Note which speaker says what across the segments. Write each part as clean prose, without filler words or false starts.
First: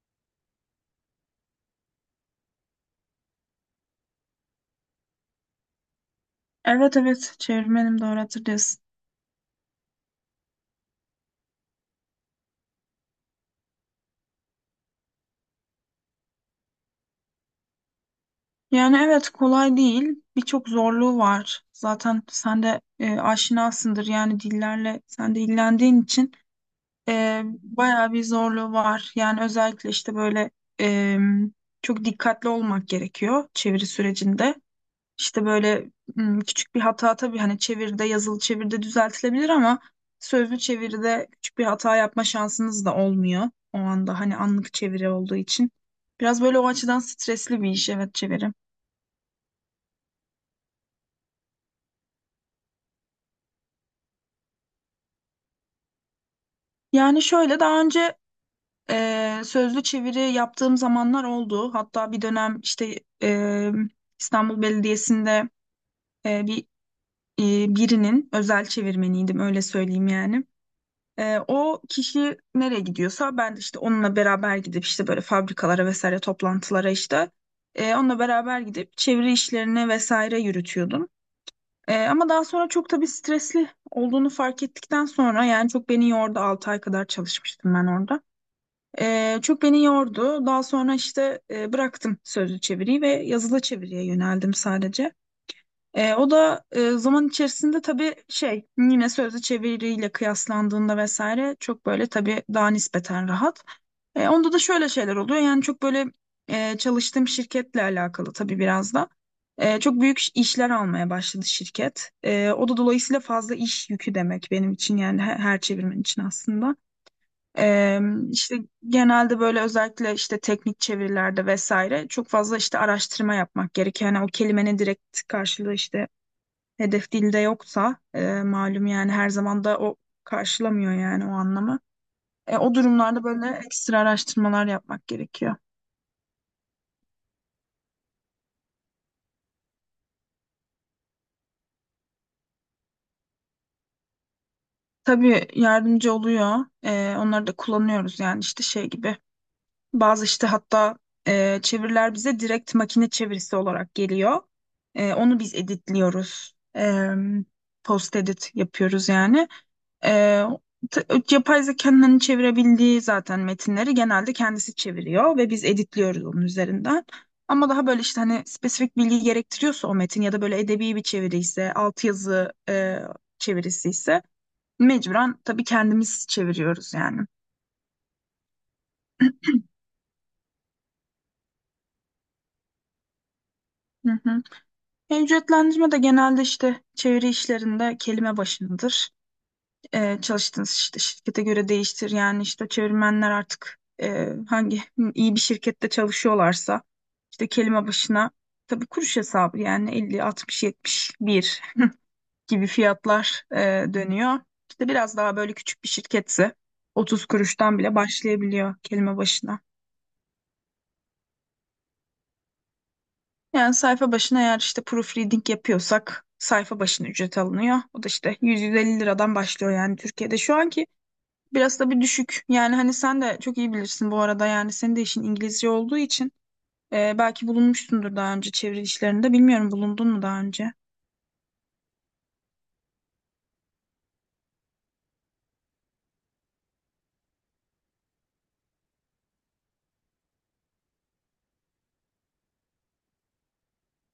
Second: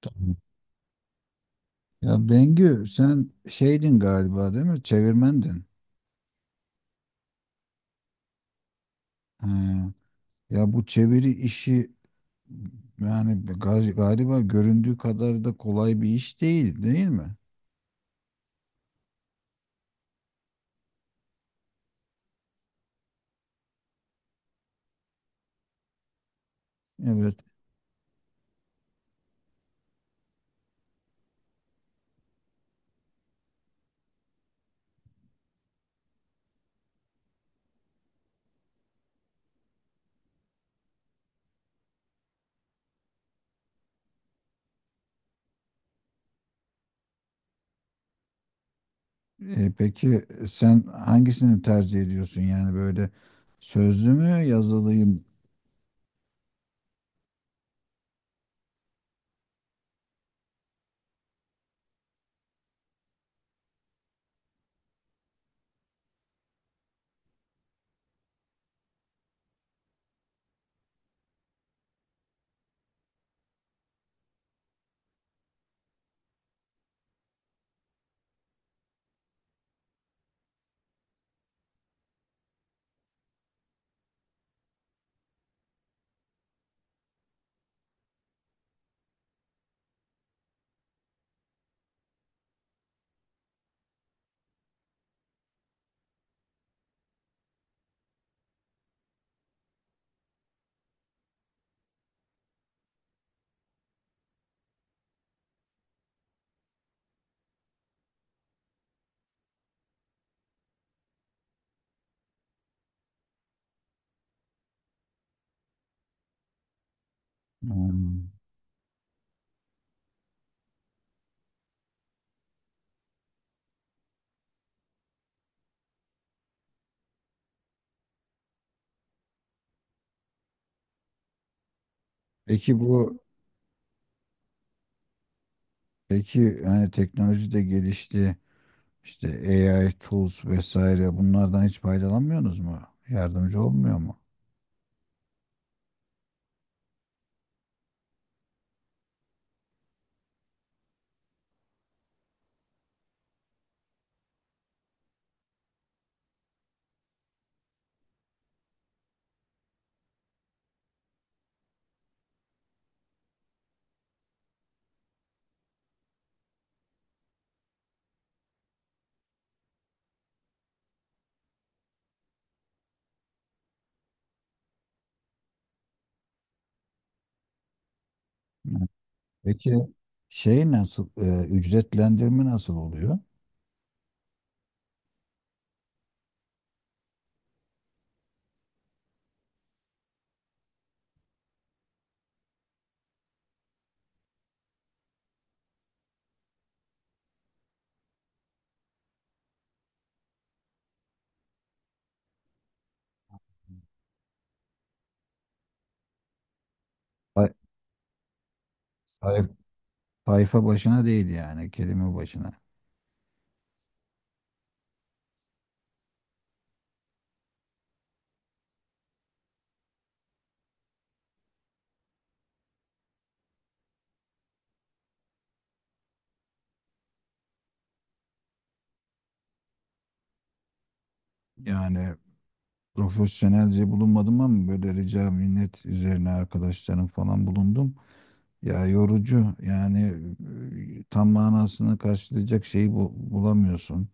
Speaker 1: Tamam. Ya Bengü sen şeydin galiba, değil mi? Çevirmendin.
Speaker 2: Evet, evet, çevirmenim, doğru hatırlıyorsun.
Speaker 1: He. Ya bu çeviri işi yani galiba göründüğü kadar da kolay bir iş değil, değil mi?
Speaker 2: Yani evet, kolay değil. Birçok zorluğu var. Zaten sen de aşinasındır yani dillerle sen de ilgilendiğin için
Speaker 1: Evet.
Speaker 2: bayağı bir zorluğu var. Yani özellikle işte böyle e, çok dikkatli olmak gerekiyor çeviri sürecinde. İşte böyle küçük bir hata tabii hani çeviride, yazılı çeviride düzeltilebilir ama sözlü çeviride küçük bir hata yapma şansınız da olmuyor. O anda hani anlık çeviri olduğu için. Biraz böyle o açıdan stresli bir iş, evet, çeviri.
Speaker 1: Peki sen hangisini tercih ediyorsun? Yani böyle sözlü mü yazılıyım?
Speaker 2: Yani şöyle, daha önce sözlü çeviri yaptığım zamanlar oldu. Hatta bir dönem işte e, İstanbul Belediyesi'nde e, bir birinin özel çevirmeniydim, öyle söyleyeyim yani. O kişi nereye gidiyorsa ben de işte onunla beraber gidip işte böyle fabrikalara vesaire, toplantılara işte onunla beraber gidip çeviri işlerini vesaire yürütüyordum. Ama daha sonra çok tabii stresli olduğunu fark ettikten sonra yani çok beni yordu. 6 ay kadar çalışmıştım ben orada. Çok beni yordu. Daha sonra işte bıraktım sözlü çeviriyi ve yazılı çeviriye yöneldim sadece. O da zaman içerisinde tabii şey, yine sözlü çeviriyle kıyaslandığında vesaire çok böyle tabii daha nispeten rahat. Onda da şöyle şeyler oluyor, yani çok böyle çalıştığım şirketle alakalı tabii biraz da. Çok büyük işler almaya başladı şirket. O da dolayısıyla fazla iş yükü demek benim için, yani her çevirmen için aslında. E,
Speaker 1: Hmm.
Speaker 2: işte genelde böyle özellikle işte teknik çevirilerde vesaire çok fazla işte araştırma yapmak gerekiyor. Yani o kelimenin direkt karşılığı işte hedef dilde yoksa malum, yani her zaman da o karşılamıyor yani o anlamı. O
Speaker 1: Peki bu
Speaker 2: durumlarda böyle ekstra araştırmalar yapmak gerekiyor.
Speaker 1: peki yani teknoloji de gelişti. İşte AI tools vesaire bunlardan hiç faydalanmıyorsunuz mu? Yardımcı olmuyor mu?
Speaker 2: Tabii yardımcı oluyor. Onları da kullanıyoruz yani işte şey gibi. Bazı işte, hatta çeviriler bize direkt makine çevirisi olarak geliyor. Onu biz editliyoruz. Post edit yapıyoruz yani. Ee, t- Yapay zekanın hani çevirebildiği zaten metinleri genelde kendisi çeviriyor ve biz editliyoruz onun üzerinden. Ama daha böyle işte hani spesifik bilgi gerektiriyorsa o metin ya da böyle edebi bir çeviri ise, altyazı çevirisi ise mecburen tabii kendimiz çeviriyoruz yani.
Speaker 1: Peki ücretlendirme nasıl oluyor?
Speaker 2: Hı hı. Ücretlendirme de genelde işte çeviri işlerinde kelime başınadır. Çalıştığınız işte şirkete göre değiştir. Yani işte çevirmenler artık hangi iyi bir şirkette çalışıyorlarsa işte kelime başına tabii kuruş hesabı, yani elli, altmış, yetmiş, bir gibi fiyatlar dönüyor. İşte biraz daha böyle küçük bir şirketse 30
Speaker 1: Say-
Speaker 2: kuruştan bile başlayabiliyor kelime
Speaker 1: say-
Speaker 2: başına.
Speaker 1: Sayfa başına değil, yani kelime başına.
Speaker 2: Yani sayfa başına, eğer işte proofreading yapıyorsak, sayfa başına ücret alınıyor. O da işte 100-150 liradan başlıyor yani Türkiye'de. Şu anki biraz da bir düşük. Yani hani sen de çok iyi bilirsin bu arada. Yani senin de işin İngilizce olduğu için belki bulunmuşsundur daha önce çeviri işlerinde. Bilmiyorum, bulundun mu daha önce?
Speaker 1: Yani profesyonelce bulunmadım ama böyle rica minnet üzerine arkadaşlarım falan bulundum. Ya yorucu yani, tam manasını karşılayacak şeyi bulamıyorsun.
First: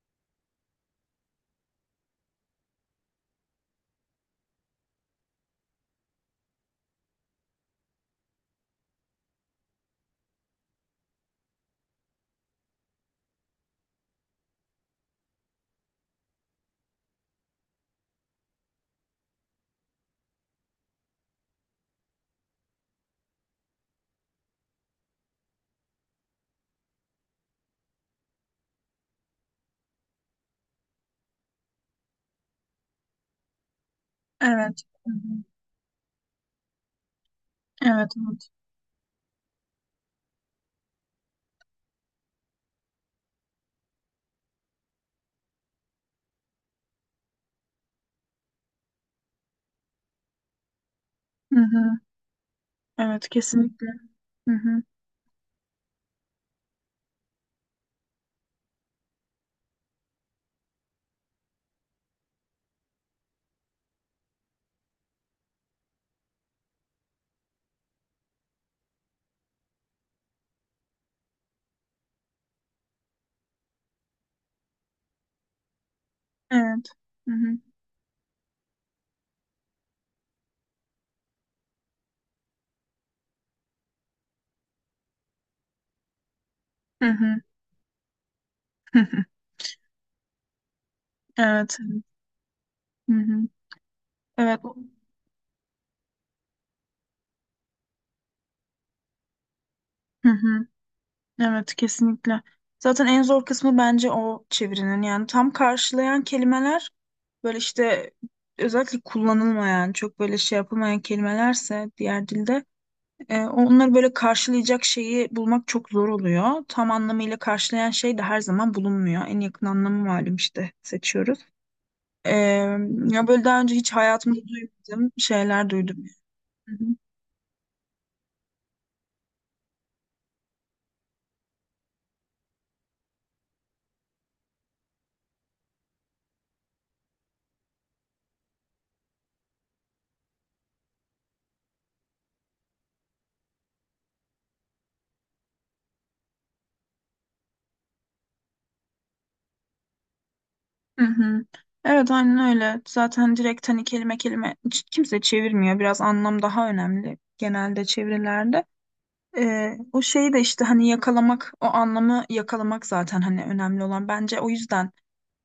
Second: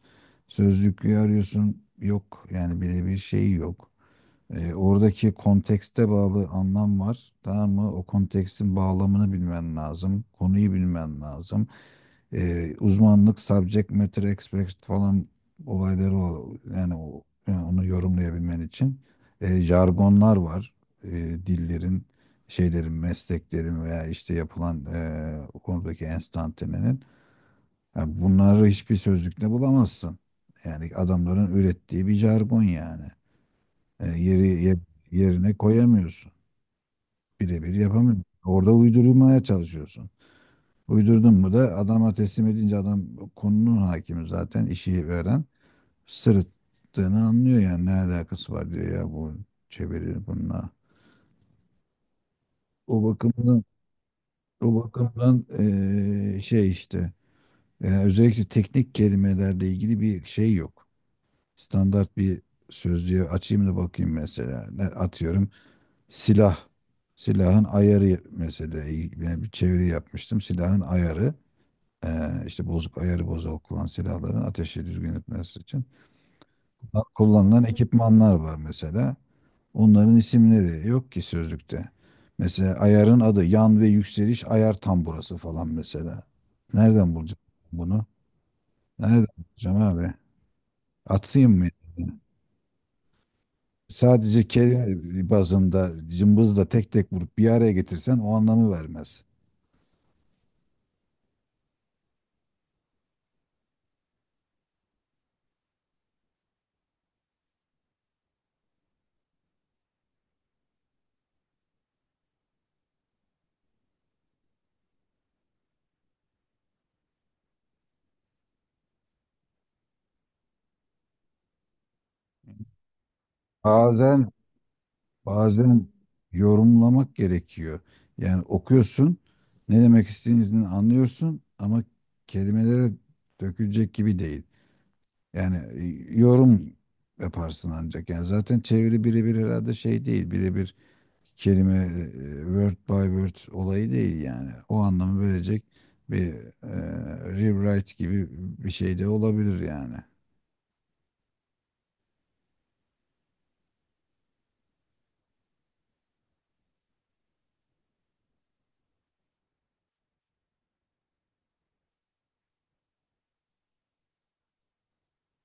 Speaker 1: Sözlüğü arıyorsun, yok yani birebir şey yok. Oradaki kontekste bağlı anlam var. Tamam mı? O kontekstin bağlamını bilmen lazım. Konuyu bilmen lazım. Uzmanlık, subject matter expert falan olayları, yani, o, yani onu yorumlayabilmen için. Jargonlar var. E, dillerin, şeylerin, mesleklerin veya işte yapılan, o konudaki enstantanenin. Yani bunları hiçbir sözlükte bulamazsın. Yani adamların ürettiği bir jargon yani. E, yeri ye-
Speaker 2: Evet. Hı hı.
Speaker 1: yerine koyamıyorsun. Birebir
Speaker 2: Evet,
Speaker 1: yapamıyorsun.
Speaker 2: evet.
Speaker 1: Orada uydurmaya çalışıyorsun. Uydurdun mu da adama teslim edince, adam konunun hakimi zaten, işi veren sırıttığını anlıyor. Yani ne alakası var diyor, ya bu çeviri bununla.
Speaker 2: Hı hı.
Speaker 1: O
Speaker 2: Evet,
Speaker 1: bakımdan,
Speaker 2: kesinlikle. Hı hı.
Speaker 1: şey işte yani özellikle teknik kelimelerle ilgili bir şey yok. Standart bir sözlüğe açayım da bakayım mesela. Ne atıyorum? Silah. Silahın ayarı mesela, ben bir çeviri yapmıştım. Silahın ayarı, işte bozuk, ayarı bozuk olan silahların ateşi düzgün etmesi için
Speaker 2: Evet. Hı hı.
Speaker 1: kullanılan ekipmanlar var mesela. Onların isimleri yok ki sözlükte. Mesela ayarın adı yan ve yükseliş ayar tamburası falan mesela.
Speaker 2: Hı
Speaker 1: Nereden
Speaker 2: hı.
Speaker 1: bulacağım bunu? Nereden bulacağım abi? Atayım mı?
Speaker 2: Evet. Hı hı.
Speaker 1: Sadece
Speaker 2: Evet.
Speaker 1: kelime bazında cımbızla tek tek vurup bir araya getirsen o anlamı vermez.
Speaker 2: Hı hı. Evet, kesinlikle. Zaten en zor kısmı bence o çevirinin, yani tam karşılayan kelimeler böyle işte özellikle kullanılmayan, çok böyle şey yapılmayan kelimelerse diğer dilde onları böyle karşılayacak şeyi bulmak çok zor oluyor. Tam anlamıyla karşılayan şey de her zaman bulunmuyor. En yakın anlamı malum işte seçiyoruz. E, Ya böyle daha önce hiç
Speaker 1: Bazen
Speaker 2: hayatımda duymadığım şeyler
Speaker 1: bazen
Speaker 2: duydum. Hı hı.
Speaker 1: yorumlamak gerekiyor. Yani okuyorsun, ne demek istediğini anlıyorsun ama kelimelere dökülecek gibi değil. Yani, yorum yaparsın ancak. Yani zaten çeviri birebir herhalde şey değil. Birebir kelime, e, word by word olayı değil yani. O anlamı verecek bir, e, rewrite gibi bir şey de olabilir yani.
Speaker 2: Hı hı. Evet, aynen öyle. Zaten direkt hani kelime kelime hiç kimse çevirmiyor. Biraz anlam daha önemli genelde çevirilerde. O şeyi de işte hani yakalamak, o anlamı yakalamak zaten hani önemli olan. Bence o yüzden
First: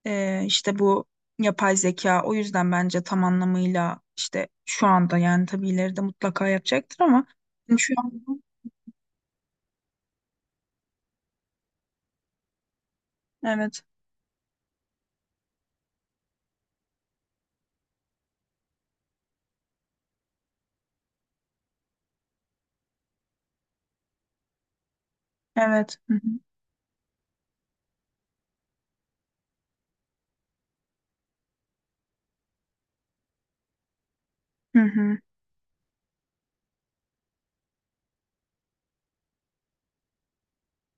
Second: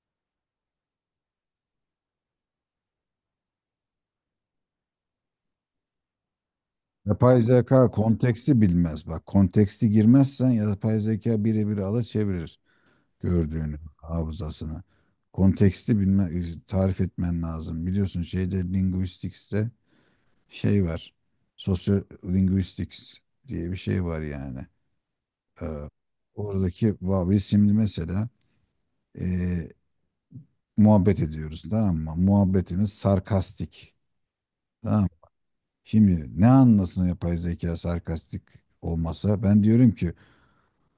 Speaker 2: işte bu yapay zeka o yüzden bence tam anlamıyla işte şu anda yani tabii ileride mutlaka yapacaktır ama
Speaker 1: Yapay
Speaker 2: hani
Speaker 1: zeka
Speaker 2: şu an
Speaker 1: konteksti bilmez bak. Konteksti girmezsen yapay zeka birebir alır, çevirir gördüğünü
Speaker 2: evet,
Speaker 1: hafızasına. Konteksti bilme, tarif etmen lazım. Biliyorsun şeyde linguistics'te şey var. Sociolinguistics diye bir şey var yani. Ee,
Speaker 2: evet. Hı
Speaker 1: oradaki biz şimdi mesela, e, muhabbet ediyoruz, tamam mı? Muhabbetimiz sarkastik.
Speaker 2: hı.
Speaker 1: Tamam mı?
Speaker 2: Hı
Speaker 1: Şimdi ne anlasın yapay zeka sarkastik olmasa? Ben diyorum ki,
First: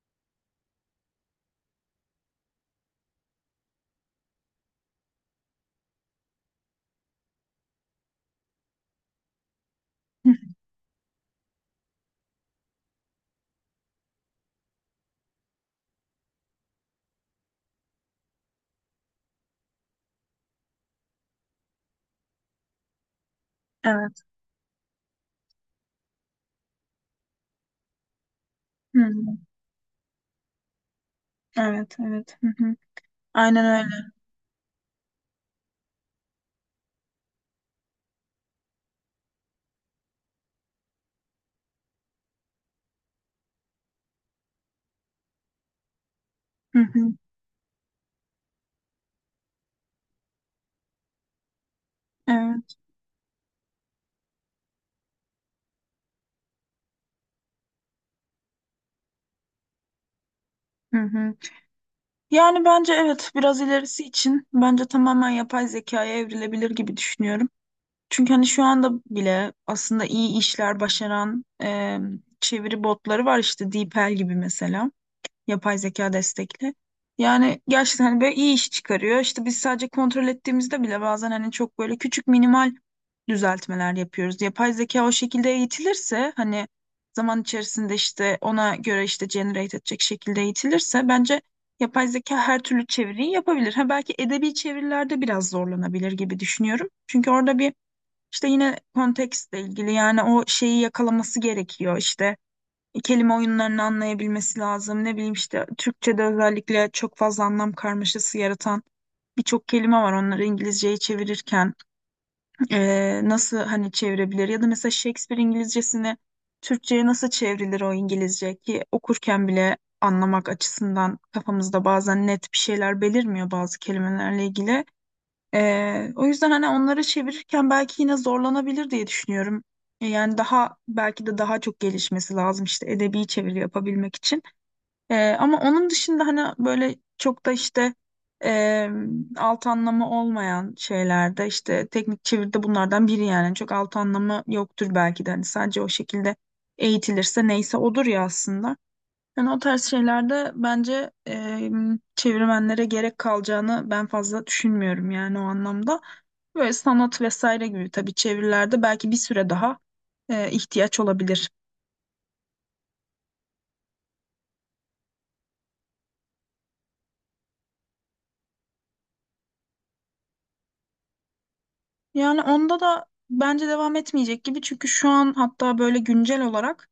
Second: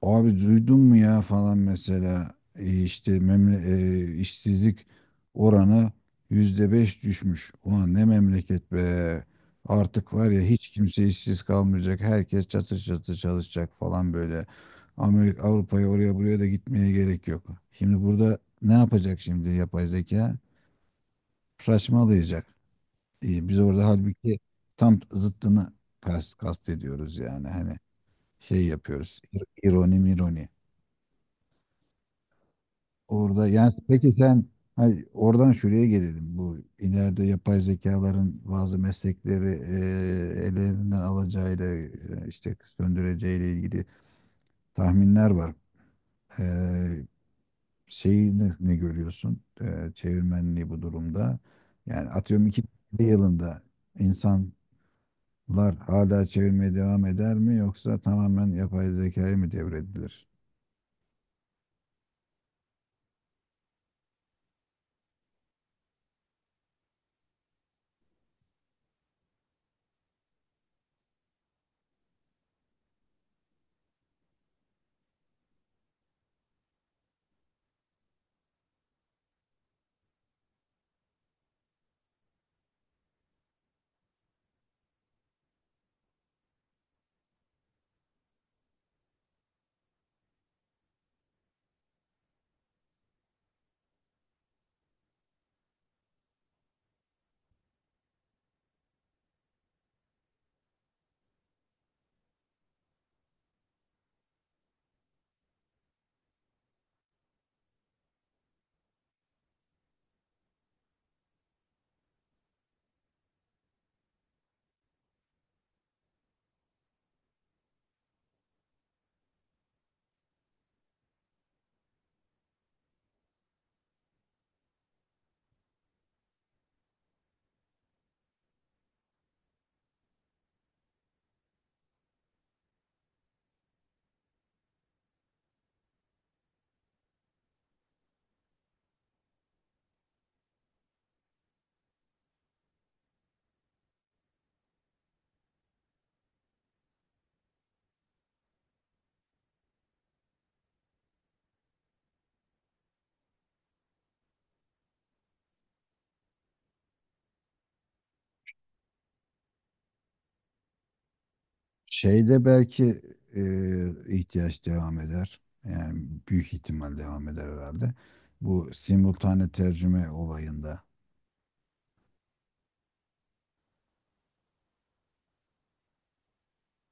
Speaker 1: abi duydun mu ya falan, mesela, işte işsizlik oranı %5 düşmüş. Ulan ne memleket be. Artık var
Speaker 2: hı.
Speaker 1: ya, hiç kimse işsiz kalmayacak. Herkes çatır çatır çalışacak falan böyle. Amerika, Avrupa'ya, oraya buraya da gitmeye gerek yok. Şimdi burada ne yapacak şimdi yapay zeka? Saçmalayacak. Biz orada
Speaker 2: Evet.
Speaker 1: halbuki tam zıttını kast ediyoruz yani, hani şey
Speaker 2: Hı
Speaker 1: yapıyoruz.
Speaker 2: hı.
Speaker 1: İroni mironi.
Speaker 2: Evet, evet. Hı hı.
Speaker 1: Orada
Speaker 2: Aynen
Speaker 1: yani,
Speaker 2: öyle.
Speaker 1: peki sen, hani oradan şuraya gelelim. Bu ileride yapay zekaların bazı meslekleri, ellerinden alacağıyla, işte söndüreceğiyle ilgili tahminler var.
Speaker 2: Hı
Speaker 1: E,
Speaker 2: hı.
Speaker 1: şeyi ne görüyorsun? Çevirmenliği bu durumda. Yani atıyorum iki
Speaker 2: Evet.
Speaker 1: bir yılında insanlar hala çevirmeye devam eder mi, yoksa tamamen yapay zekaya mı devredilir?
Speaker 2: Hı hı. Yani bence evet, biraz ilerisi için bence tamamen yapay zekaya evrilebilir gibi düşünüyorum. Çünkü hani şu anda bile aslında iyi işler başaran çeviri botları var işte DeepL gibi mesela, yapay zeka destekli. Yani gerçekten hani böyle iyi iş çıkarıyor. İşte biz sadece kontrol ettiğimizde bile bazen hani çok böyle küçük, minimal düzeltmeler yapıyoruz. Yapay zeka o şekilde eğitilirse hani zaman içerisinde işte ona göre işte generate edecek şekilde eğitilirse bence yapay zeka her türlü çeviriyi yapabilir. Ha, belki edebi çevirilerde biraz zorlanabilir gibi düşünüyorum. Çünkü orada bir işte yine kontekstle ilgili, yani o şeyi yakalaması gerekiyor. İşte kelime oyunlarını anlayabilmesi lazım. Ne bileyim işte Türkçe'de özellikle çok fazla anlam karmaşası yaratan birçok kelime var. Onları İngilizceye çevirirken nasıl hani çevirebilir? Ya da mesela Shakespeare İngilizcesini Türkçe'ye nasıl çevrilir, o İngilizce ki okurken bile anlamak açısından kafamızda bazen net bir şeyler belirmiyor bazı kelimelerle ilgili. O yüzden hani onları çevirirken belki yine zorlanabilir diye düşünüyorum. Yani daha belki de daha çok gelişmesi lazım işte edebi çeviri yapabilmek için. Ama onun dışında hani böyle çok da işte e, alt anlamı olmayan şeylerde, işte teknik çeviride, bunlardan biri yani, çok alt anlamı yoktur belki de hani, sadece o şekilde eğitilirse neyse odur ya aslında. Yani o tarz şeylerde bence çevirmenlere gerek kalacağını ben fazla düşünmüyorum yani o anlamda. Böyle sanat vesaire gibi tabii çevirilerde belki bir süre daha ihtiyaç olabilir.
Speaker 1: Şeyde belki, e, ihtiyaç devam eder. Yani büyük ihtimal devam eder herhalde. Bu simultane tercüme olayında
Speaker 2: Yani onda da bence devam etmeyecek gibi, çünkü şu an hatta böyle güncel olarak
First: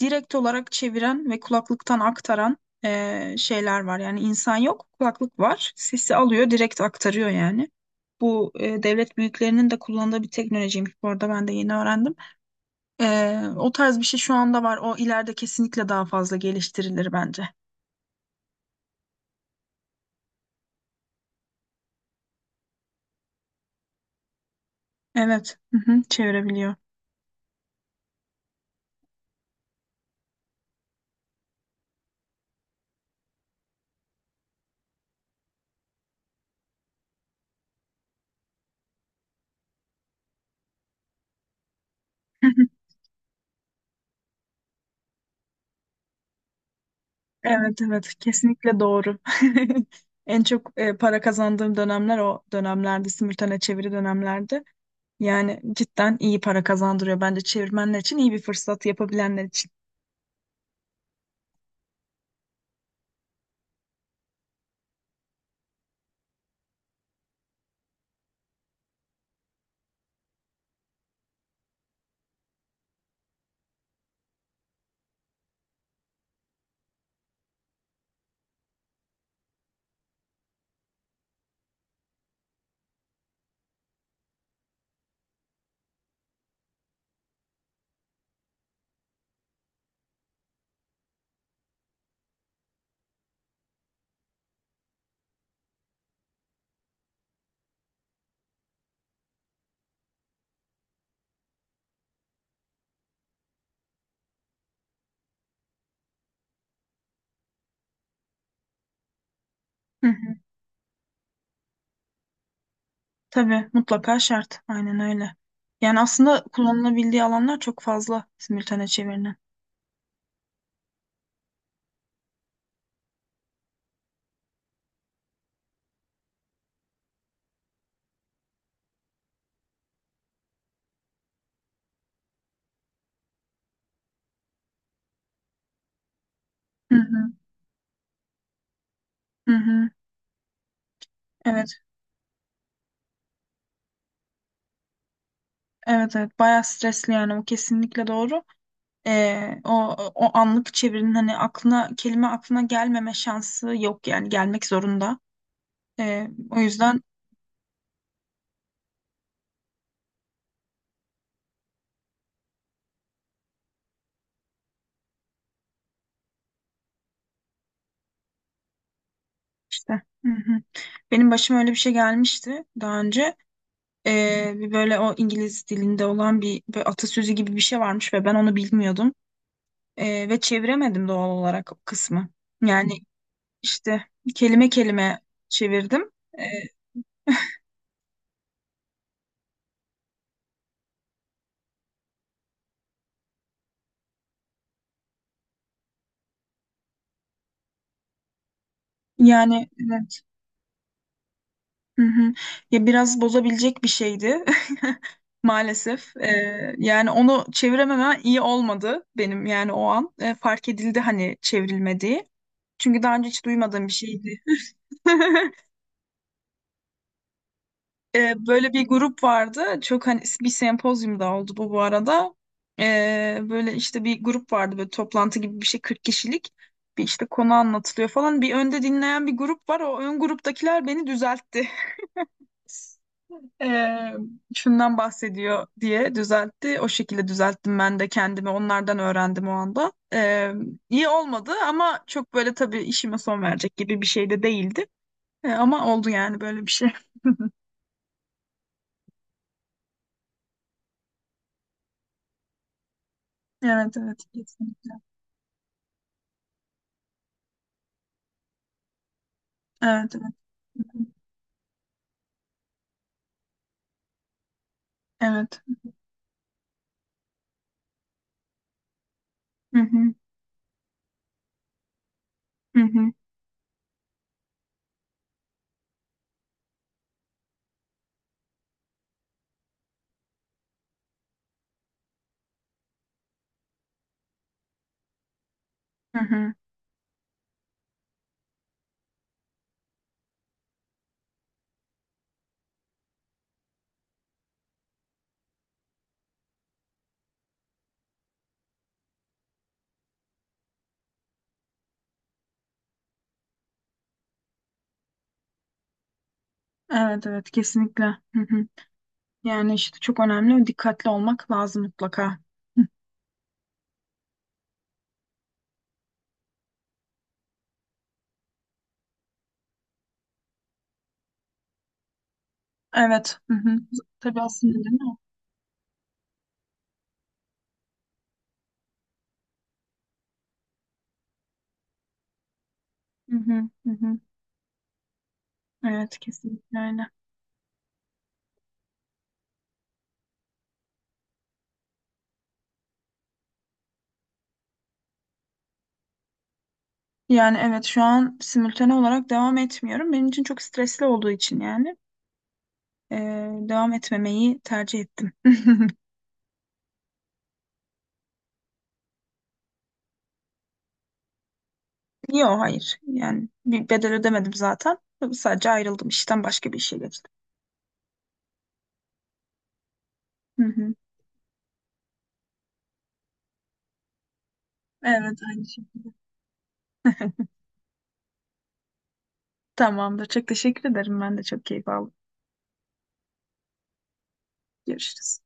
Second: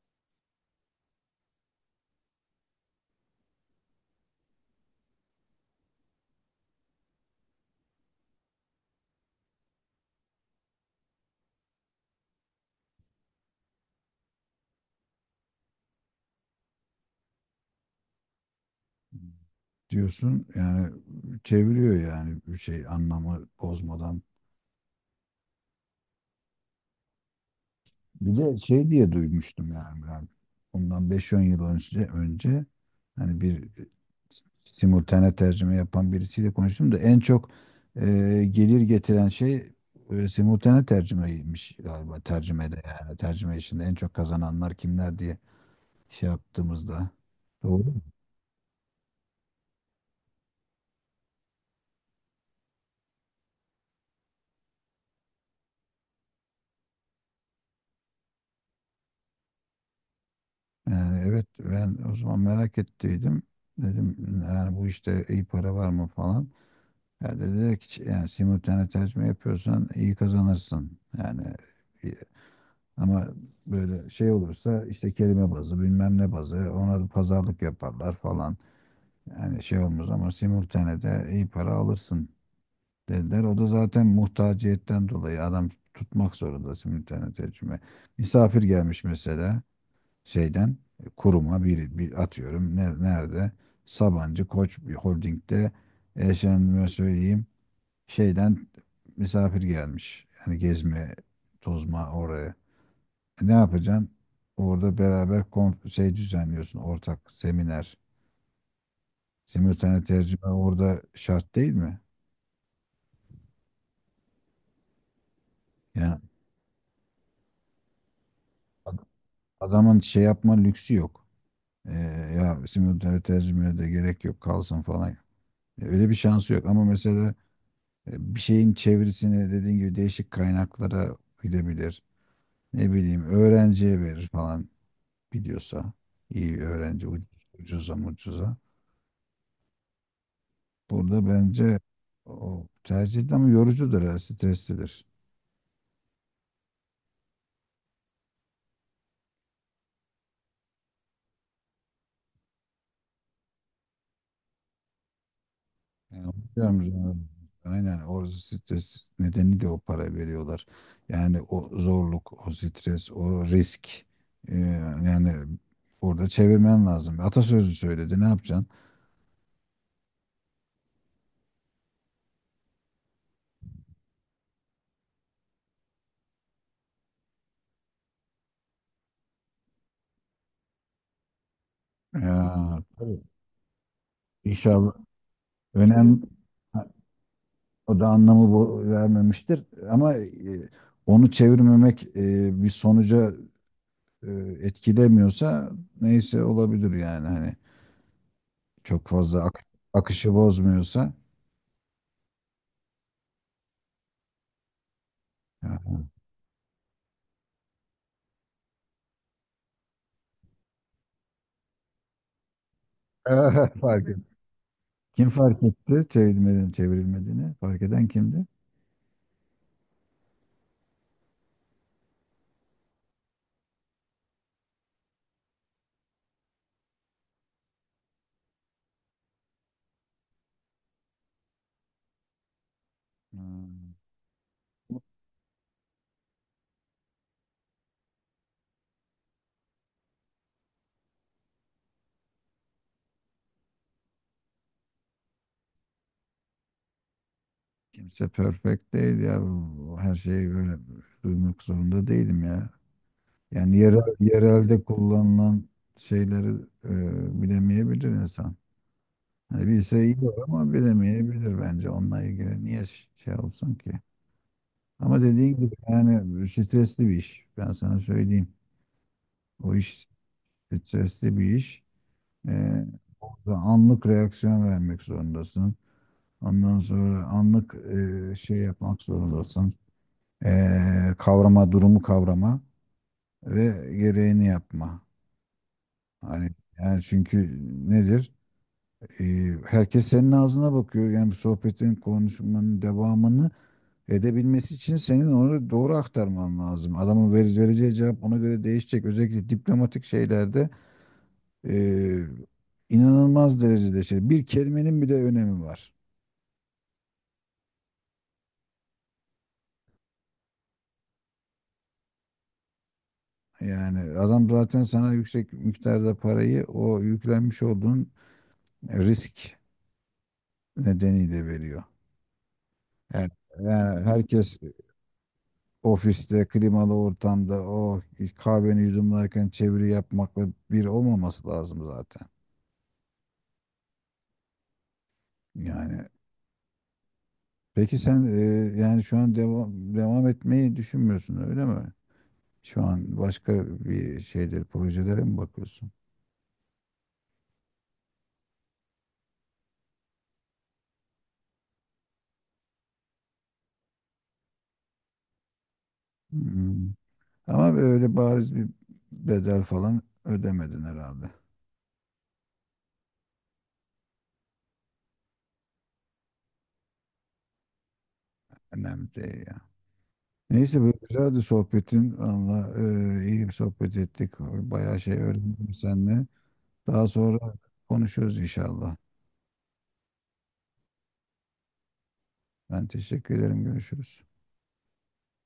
Speaker 2: direkt olarak çeviren ve kulaklıktan aktaran şeyler var. Yani insan yok, kulaklık var. Sesi alıyor, direkt aktarıyor yani. Bu devlet büyüklerinin de kullandığı bir teknolojiymiş, bu arada ben de yeni öğrendim. O tarz bir şey şu anda var. O ileride kesinlikle daha fazla geliştirilir bence.
Speaker 1: diyorsun yani, çeviriyor yani bir şey anlamı bozmadan.
Speaker 2: Evet, hı hı, çevirebiliyor.
Speaker 1: Bir de şey diye duymuştum, yani ben ondan beş 10 yıl önce, hani bir simultane tercüme yapan birisiyle konuştum da, en çok e, gelir getiren şey, simultane tercümeymiş galiba, tercümede yani tercüme işinde en çok kazananlar kimler diye şey yaptığımızda,
Speaker 2: Evet,
Speaker 1: doğru mu?
Speaker 2: evet, kesinlikle doğru. En çok para kazandığım dönemler o dönemlerdi, simültane çeviri dönemlerdi. Yani cidden iyi para kazandırıyor bence çevirmenler için, iyi bir fırsat yapabilenler için.
Speaker 1: Yani evet, ben o zaman merak ettiydim, dedim yani bu işte iyi para var mı falan. Ya dediler ki yani simultane tercüme yapıyorsan iyi kazanırsın. Yani, e, ama böyle şey olursa işte kelime bazı, bilmem ne bazı, ona da pazarlık yaparlar falan. Yani şey olmaz ama simultane de iyi para alırsın dediler. O da zaten muhtaciyetten dolayı adam tutmak zorunda simultane tercüme. Misafir gelmiş mesela şeyden, kuruma, bir atıyorum, nerede, Sabancı Koç bir holdingde efendime söyleyeyim, şeyden misafir gelmiş. Yani gezme, tozma oraya. Ne yapacaksın? Orada beraber şey düzenliyorsun, ortak seminer. Simultane
Speaker 2: Hı hı.
Speaker 1: tercüme orada şart değil mi?
Speaker 2: Tabii, mutlaka şart. Aynen öyle. Yani
Speaker 1: Yani
Speaker 2: aslında kullanılabildiği alanlar çok fazla simültane
Speaker 1: ad-
Speaker 2: çevirinin.
Speaker 1: adamın şey yapma lüksü yok. E, ya simultane tercümeye de gerek yok kalsın falan. Öyle bir şansı yok ama mesela, bir şeyin çevirisini dediğin gibi değişik kaynaklara gidebilir. Ne bileyim öğrenciye verir falan. Biliyorsa iyi
Speaker 2: Hı
Speaker 1: öğrenci,
Speaker 2: hı.
Speaker 1: ucuza mucuza.
Speaker 2: Hı hı.
Speaker 1: Burada bence
Speaker 2: Evet,
Speaker 1: o tercih de ama yorucudur ya, streslidir.
Speaker 2: evet, evet. Bayağı stresli yani, o kesinlikle doğru. O o anlık çevirinin hani aklına kelime, aklına gelmeme şansı yok, yani gelmek zorunda.
Speaker 1: Yani
Speaker 2: O
Speaker 1: hocam,
Speaker 2: yüzden
Speaker 1: aynen orada stres nedeni de o, para veriyorlar. Yani o zorluk, o stres, o risk. Ee, yani orada çevirmen lazım. Atasözü söyledi, ne yapacaksın?
Speaker 2: işte. Hı hı. Benim başıma öyle bir şey gelmişti daha önce. Bir böyle o İngiliz dilinde olan bir, böyle atasözü gibi bir şey varmış ve ben onu bilmiyordum. Ve çeviremedim doğal olarak o kısmı.
Speaker 1: Ya,
Speaker 2: Yani
Speaker 1: tabii.
Speaker 2: işte kelime
Speaker 1: İnşallah
Speaker 2: kelime çevirdim.
Speaker 1: önem
Speaker 2: Ee,
Speaker 1: ha, o da anlamı bu vermemiştir ama, onu çevirmemek, bir sonuca, e, etkilemiyorsa neyse olabilir yani, hani çok fazla
Speaker 2: Yani evet.
Speaker 1: akışı bozmuyorsa.
Speaker 2: Hı hı. Ya biraz bozabilecek bir şeydi maalesef. Yani onu çevirememe iyi olmadı benim yani o an. Fark edildi hani çevrilmediği. Çünkü daha önce hiç duymadığım bir
Speaker 1: Fark et.
Speaker 2: şeydi.
Speaker 1: Kim fark etti çevrilmediğini, çevrilmediğini? Fark eden kimdi?
Speaker 2: Böyle bir grup vardı. Çok hani bir sempozyumda oldu bu, bu arada. Böyle işte bir grup vardı, böyle toplantı gibi bir şey, 40 kişilik. Bir işte konu anlatılıyor falan. Bir önde dinleyen bir grup var. O ön gruptakiler beni düzeltti.
Speaker 1: Hmm.
Speaker 2: Ee, Şundan bahsediyor diye düzeltti. O şekilde düzelttim ben de kendimi. Onlardan öğrendim o anda. İyi olmadı ama çok böyle tabii işime son verecek gibi bir şey de değildi. Ama oldu yani böyle bir şey.
Speaker 1: Kimse perfect değil ya. Her şeyi böyle duymak zorunda değilim ya. Yani
Speaker 2: Evet, evet, kesin.
Speaker 1: yerelde kullanılan şeyleri, bilemeyebilir insan. Hani bilse
Speaker 2: Evet,
Speaker 1: iyi
Speaker 2: evet,
Speaker 1: olur ama bilemeyebilir bence. Onunla ilgili niye şey olsun ki? Ama dediğin
Speaker 2: evet.
Speaker 1: gibi yani stresli bir iş. Ben sana söyleyeyim. O
Speaker 2: Hı
Speaker 1: iş
Speaker 2: hı,
Speaker 1: stresli bir iş.
Speaker 2: hı
Speaker 1: Ee,
Speaker 2: hı,
Speaker 1: orada anlık reaksiyon vermek zorundasın. Ondan sonra anlık, şey yapmak zorundasın. Durumu kavrama ve gereğini yapma.
Speaker 2: hı
Speaker 1: Hani
Speaker 2: hı.
Speaker 1: yani çünkü nedir? Ee, herkes senin ağzına bakıyor. Yani bir sohbetin, konuşmanın devamını edebilmesi için senin onu doğru aktarman lazım. Adamın vereceği cevap ona göre değişecek. Özellikle diplomatik şeylerde, eee, inanılmaz derecede şey. Bir kelimenin bile önemi var.
Speaker 2: Evet, evet, kesinlikle. Hı hı. Yani işte çok önemli. Dikkatli olmak lazım mutlaka. Hı.
Speaker 1: Yani adam zaten sana yüksek miktarda parayı o yüklenmiş olduğun risk nedeniyle veriyor. Yani,
Speaker 2: Evet. Hı hı.
Speaker 1: yani
Speaker 2: Tabii,
Speaker 1: herkes
Speaker 2: aslında değil mi?
Speaker 1: ofiste, klimalı ortamda o kahveni yudumlarken çeviri yapmakla bir olmaması lazım zaten.
Speaker 2: Hı hı, hı hı.
Speaker 1: Yani,
Speaker 2: Evet, kesinlikle öyle.
Speaker 1: peki sen, yani şu an devam etmeyi düşünmüyorsun, öyle mi? Şu an başka bir şeyler, projelere mi bakıyorsun?
Speaker 2: Yani evet, şu an simultane olarak devam etmiyorum. Benim için çok stresli olduğu için, yani e, devam etmemeyi tercih ettim.
Speaker 1: Hmm. Ama böyle bariz bir bedel falan ödemedin herhalde.
Speaker 2: Yok, hayır. Yani bir bedel ödemedim zaten. Tabii, sadece ayrıldım işten, başka bir işe geçtim.
Speaker 1: Önemli değil ya.
Speaker 2: Hı
Speaker 1: Neyse
Speaker 2: hı.
Speaker 1: böyle güzeldi sohbetin. Valla, iyi bir sohbet ettik. Bayağı şey
Speaker 2: Evet, aynı
Speaker 1: öğrendim
Speaker 2: şey.
Speaker 1: seninle. Daha sonra konuşuruz inşallah.
Speaker 2: Tamamdır. Çok teşekkür ederim. Ben de çok keyif aldım.
Speaker 1: Ben teşekkür ederim. Görüşürüz.
Speaker 2: Görüşürüz.